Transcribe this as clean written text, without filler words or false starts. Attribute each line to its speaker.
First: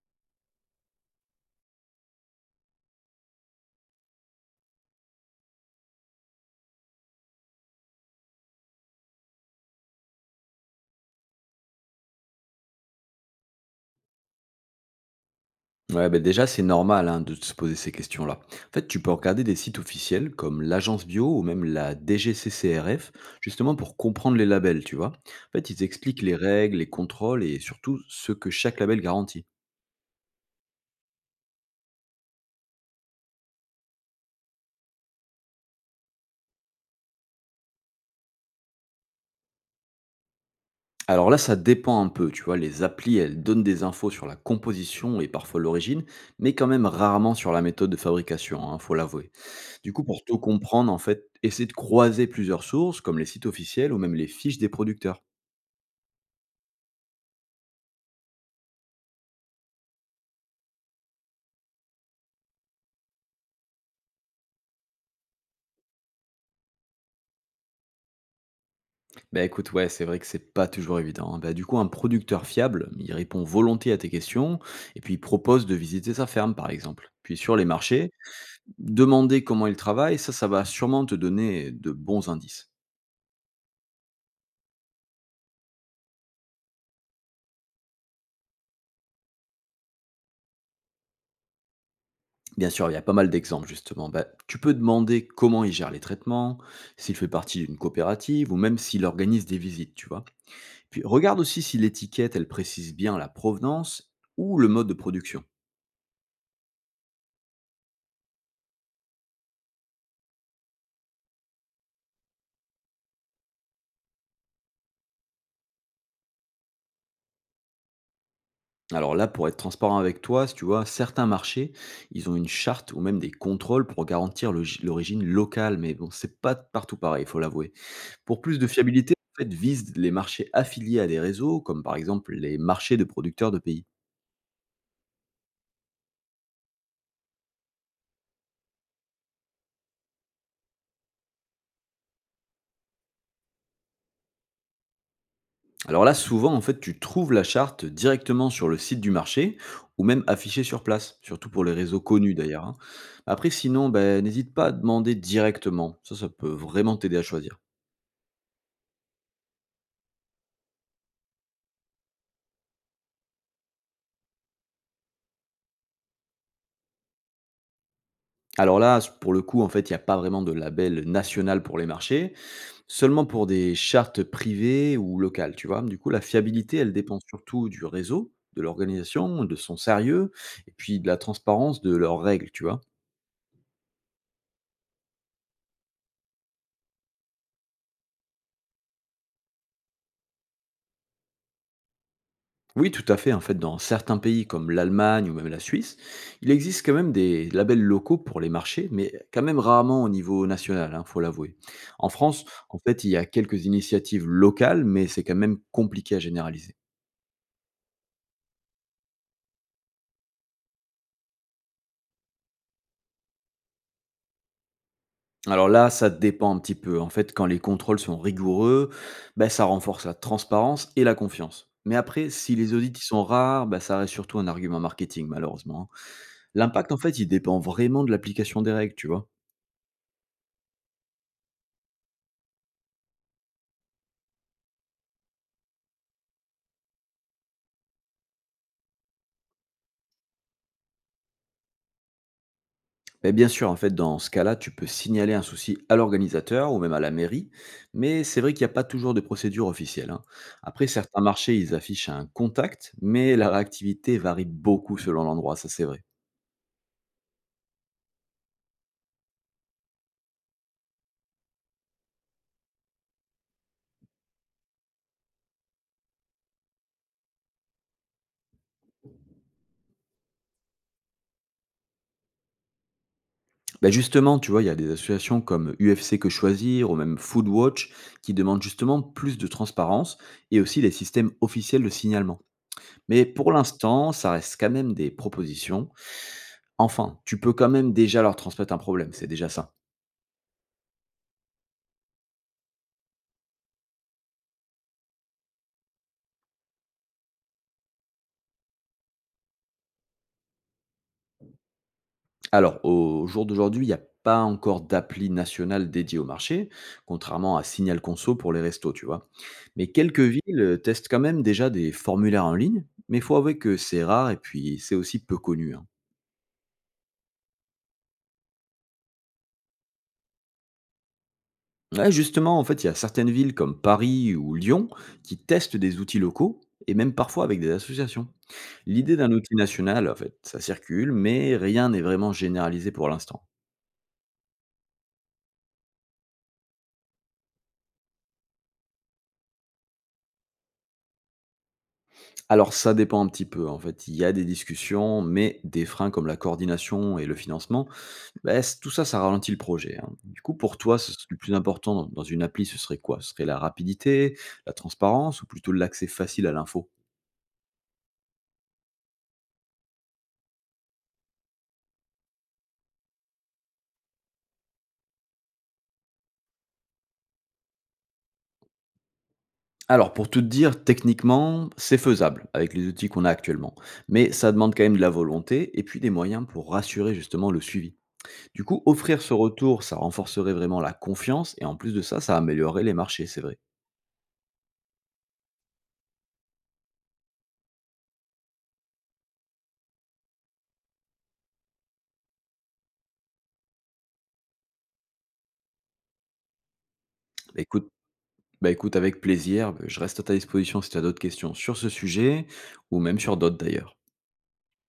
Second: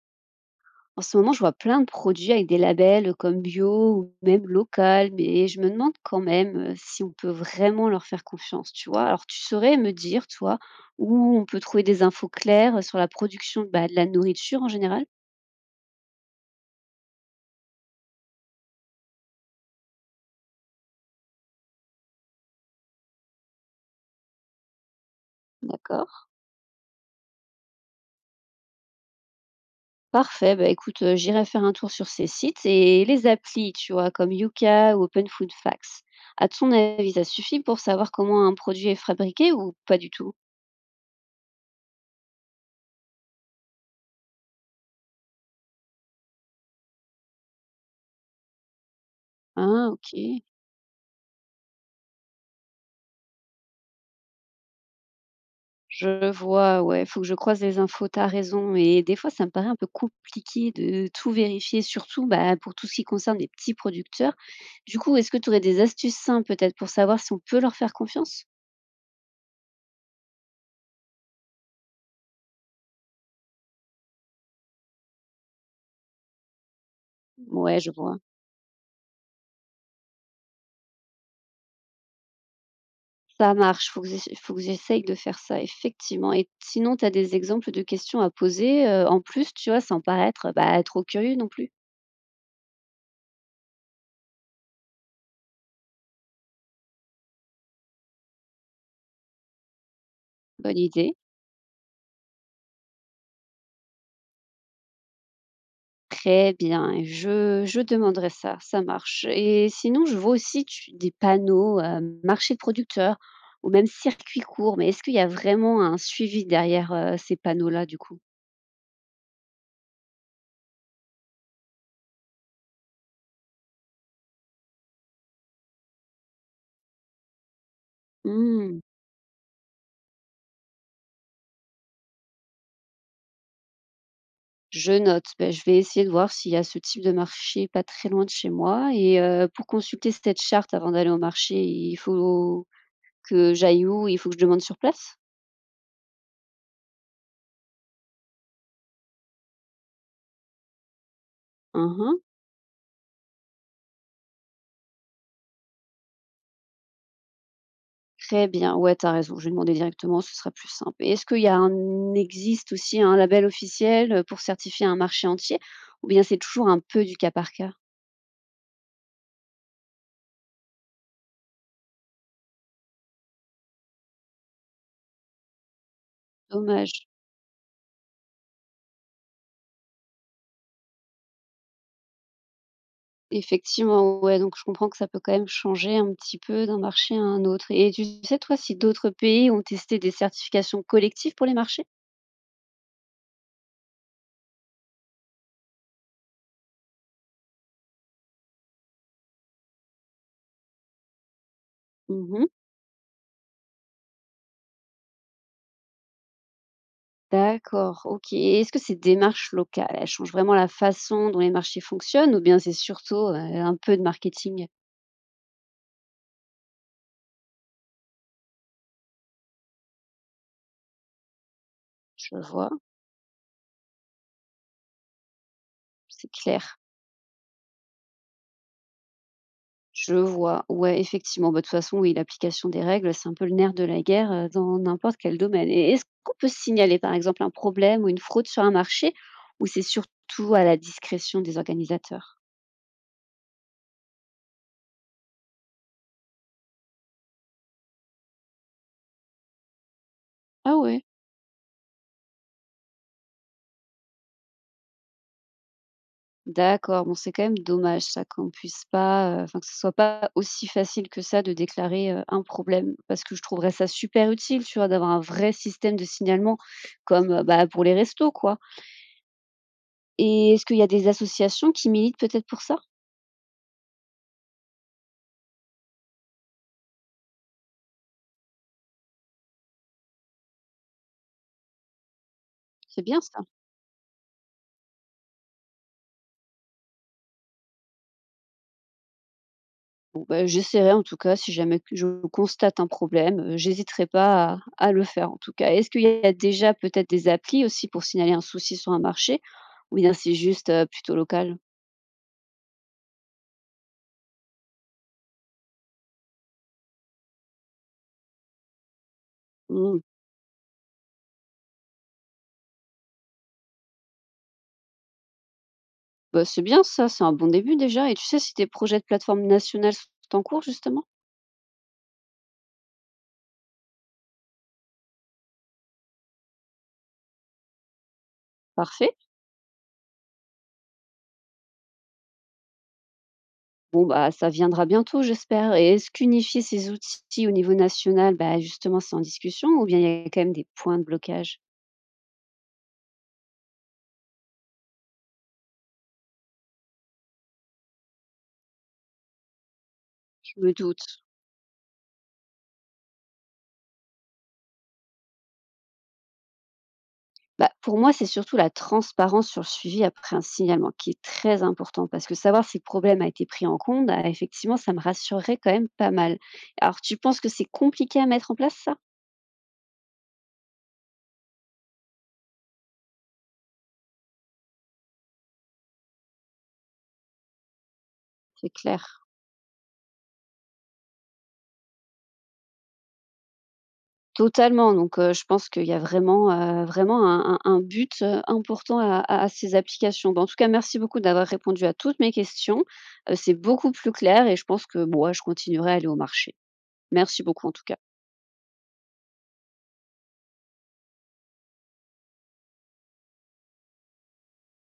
Speaker 1: En ce moment, je vois plein de produits avec des labels comme bio ou même local, mais je me demande quand même si on peut vraiment leur faire confiance, tu vois. Alors, tu saurais me dire, toi, où on peut trouver des infos claires sur la production de la nourriture en général?
Speaker 2: Ouais, ben déjà, c'est normal, hein, de se poser ces questions-là. En fait, tu peux regarder des sites officiels comme l'Agence Bio ou même la DGCCRF, justement pour comprendre les labels, tu vois. En fait, ils expliquent
Speaker 1: D'accord.
Speaker 2: les règles, les contrôles et surtout ce que chaque label garantit.
Speaker 1: Parfait. Bah, écoute, j'irai faire un tour sur ces sites et les applis, tu vois, comme Yuka ou Open Food Facts. À ton avis, ça suffit pour savoir comment un produit est fabriqué ou pas du tout?
Speaker 2: Alors là, ça dépend un peu, tu vois. Les applis, elles donnent des infos sur la composition et parfois l'origine, mais quand même rarement sur la méthode de fabrication, hein, faut l'avouer.
Speaker 1: Ah,
Speaker 2: Du coup,
Speaker 1: ok.
Speaker 2: pour tout comprendre, en fait, essaie de croiser plusieurs sources, comme les sites officiels ou même les fiches des producteurs.
Speaker 1: Je vois, ouais, faut que je croise les infos. T'as raison. Et des fois, ça me paraît un peu compliqué de tout vérifier, surtout bah, pour tout ce qui concerne les petits producteurs. Du coup, est-ce que tu aurais des astuces simples peut-être pour savoir si on peut leur faire confiance?
Speaker 2: Bah, écoute, ouais, c'est vrai que c'est pas toujours évident, hein. Bah, du coup, un producteur fiable, il répond volontiers à tes questions et puis il propose de visiter sa ferme, par exemple. Puis sur les
Speaker 1: Ouais, je
Speaker 2: marchés,
Speaker 1: vois.
Speaker 2: demander comment il travaille, ça va sûrement te donner de bons indices.
Speaker 1: Ça marche, faut que j'essaye de faire ça, effectivement. Et sinon, tu as des exemples de questions à poser, en plus, tu vois, sans paraître bah, trop curieux non plus.
Speaker 2: Bien sûr, il y a pas mal d'exemples, justement. Bah, tu peux demander comment il gère les traitements, s'il fait partie d'une coopérative ou même s'il organise des visites, tu vois.
Speaker 1: Bonne
Speaker 2: Puis
Speaker 1: idée.
Speaker 2: regarde aussi si l'étiquette, elle précise bien la provenance ou le mode de production.
Speaker 1: Très bien, je demanderai ça, ça marche et sinon je vois aussi tu des panneaux, marché de producteurs ou même circuit court, mais est-ce qu'il y a vraiment un suivi derrière, ces panneaux-là du coup?
Speaker 2: Alors là, pour être transparent avec toi, si tu vois, certains marchés, ils ont une charte ou même des contrôles pour garantir l'origine locale, mais bon, c'est pas partout pareil, il faut l'avouer. Pour plus de
Speaker 1: Mmh,
Speaker 2: fiabilité, en fait, visent les marchés affiliés à des réseaux, comme par exemple les marchés de producteurs de pays.
Speaker 1: je note. Beh, je vais essayer de voir s'il y a ce type de marché pas très loin de chez moi et pour consulter cette charte avant d'aller au marché, il faut que j'aille où? Il faut que je demande sur place?
Speaker 2: Alors là, souvent, en fait, tu trouves la charte directement sur le site du marché ou même affichée sur place, surtout pour les réseaux
Speaker 1: Mmh.
Speaker 2: connus d'ailleurs, hein. Après, sinon, ben, n'hésite pas à demander directement. Ça peut vraiment t'aider à choisir.
Speaker 1: Très bien, ouais, t'as raison, je vais demander directement, ce sera plus simple. Et est-ce qu'il y a un existe aussi un label officiel, pour certifier un marché entier ou bien c'est toujours un peu du cas par cas?
Speaker 2: Alors là, pour le coup, en fait, il n'y a pas vraiment de label national pour les marchés, seulement pour des chartes privées ou locales, tu vois? Du coup, la fiabilité, elle
Speaker 1: Dommage.
Speaker 2: dépend surtout du réseau, de l'organisation, de son sérieux et puis de la transparence de leurs règles, tu vois?
Speaker 1: Effectivement, ouais, donc je comprends que ça peut quand même changer un petit peu d'un marché à un autre. Et tu sais, toi, si d'autres pays ont testé des certifications collectives pour les marchés?
Speaker 2: Oui, tout à fait, en fait, dans certains pays comme l'Allemagne ou même la Suisse, il existe quand même des labels locaux pour les marchés, mais quand même rarement au niveau national, il faut l'avouer. En France,
Speaker 1: Mmh.
Speaker 2: en fait, il y a quelques initiatives locales, mais c'est quand même compliqué à généraliser.
Speaker 1: D'accord, OK. Et est-ce que ces démarches locales, elles changent vraiment la façon dont les marchés fonctionnent ou bien c'est surtout, un peu de marketing?
Speaker 2: Alors là, ça dépend un petit peu. En fait, quand les contrôles sont rigoureux, ben ça renforce la transparence et la confiance. Mais après,
Speaker 1: Je
Speaker 2: si
Speaker 1: vois,
Speaker 2: les audits ils sont rares, ben ça reste surtout un argument marketing, malheureusement, hein.
Speaker 1: c'est clair.
Speaker 2: L'impact, en fait, il dépend vraiment de l'application des règles, tu vois.
Speaker 1: Je vois. Ouais, effectivement. Bah, de toute façon, oui, l'application des règles, c'est un peu le nerf de la guerre dans n'importe quel domaine. Et est-ce qu'on peut signaler, par exemple, un problème ou une fraude sur un marché ou c'est surtout à la discrétion des organisateurs?
Speaker 2: Mais bien sûr, en fait, dans ce cas-là, tu peux signaler un souci à l'organisateur ou même à la mairie, mais c'est vrai qu'il n'y a pas toujours de procédure officielle, hein.
Speaker 1: Ah
Speaker 2: Après,
Speaker 1: ouais.
Speaker 2: certains marchés, ils affichent un contact, mais la réactivité varie beaucoup selon l'endroit, ça c'est vrai.
Speaker 1: D'accord, bon, c'est quand même dommage ça qu'on puisse pas, enfin que ce soit pas aussi facile que ça de déclarer un problème, parce que je trouverais ça super utile, tu vois, d'avoir un vrai système de signalement comme bah, pour les restos, quoi. Et est-ce qu'il y a des associations qui militent peut-être pour ça?
Speaker 2: Bah, justement, tu vois, il y a des associations comme UFC Que Choisir ou même Foodwatch qui demandent justement plus de transparence et aussi des systèmes officiels de signalement.
Speaker 1: C'est bien
Speaker 2: Mais
Speaker 1: ça.
Speaker 2: pour l'instant, ça reste quand même des propositions. Enfin, tu peux quand même déjà leur transmettre un problème, c'est déjà ça.
Speaker 1: Bon, bah, j'essaierai en tout cas si jamais que je constate un problème, j'hésiterai pas à le faire en tout cas. Est-ce qu'il y a déjà peut-être des applis aussi pour signaler un souci sur un marché ou bien c'est juste, plutôt local?
Speaker 2: Alors, au jour d'aujourd'hui, il n'y a pas encore d'appli nationale dédiée au marché, contrairement à Signal Conso pour les restos, tu vois. Mais
Speaker 1: Mmh,
Speaker 2: quelques villes testent quand même déjà des formulaires en ligne, mais il faut avouer que c'est rare et puis c'est aussi peu connu, hein.
Speaker 1: bah, c'est bien ça, c'est un bon début déjà et tu sais si tes projets de plateforme nationale sont en cours justement?
Speaker 2: Ouais, justement, en fait, il y a certaines villes comme Paris ou Lyon qui testent des outils locaux et même parfois avec des associations.
Speaker 1: Parfait.
Speaker 2: L'idée d'un outil national, en fait, ça circule, mais rien n'est vraiment généralisé pour l'instant.
Speaker 1: Bon, bah, ça viendra bientôt j'espère et est-ce qu'unifier ces outils au niveau national, bah, justement c'est en discussion ou bien il y a quand même des points de blocage?
Speaker 2: Alors ça dépend un petit peu en fait. Il y a des discussions, mais des freins comme la coordination et le financement, tout ça, ça ralentit le projet, hein. Du coup,
Speaker 1: Je me
Speaker 2: pour toi,
Speaker 1: doute.
Speaker 2: le plus important dans dans une appli, ce serait quoi? Ce serait la rapidité, la transparence ou plutôt l'accès facile à l'info?
Speaker 1: Bah, pour moi, c'est surtout la transparence sur le suivi après un signalement qui est très important parce que savoir si le problème a été pris en compte, ah, effectivement, ça me rassurerait quand même pas mal. Alors, tu penses que c'est compliqué à mettre en place ça?
Speaker 2: Alors, pour tout te dire, techniquement, c'est faisable avec les outils qu'on a actuellement. Mais ça demande quand même de la volonté et puis des moyens pour rassurer justement le suivi. Du
Speaker 1: C'est
Speaker 2: coup, offrir
Speaker 1: clair.
Speaker 2: ce retour, ça renforcerait vraiment la confiance et en plus de ça, ça améliorerait les marchés, c'est vrai.
Speaker 1: Totalement. Donc, je pense qu'il y a vraiment, vraiment un but, important à ces applications. Bah, en tout cas, merci beaucoup d'avoir répondu à toutes mes questions. C'est beaucoup plus clair et je pense que, moi, je continuerai à aller au marché. Merci
Speaker 2: Bah,
Speaker 1: beaucoup en tout
Speaker 2: Écoute,
Speaker 1: cas.
Speaker 2: Bah écoute, avec plaisir. Bah, je reste à ta disposition si tu as d'autres questions sur ce sujet ou même sur d'autres d'ailleurs.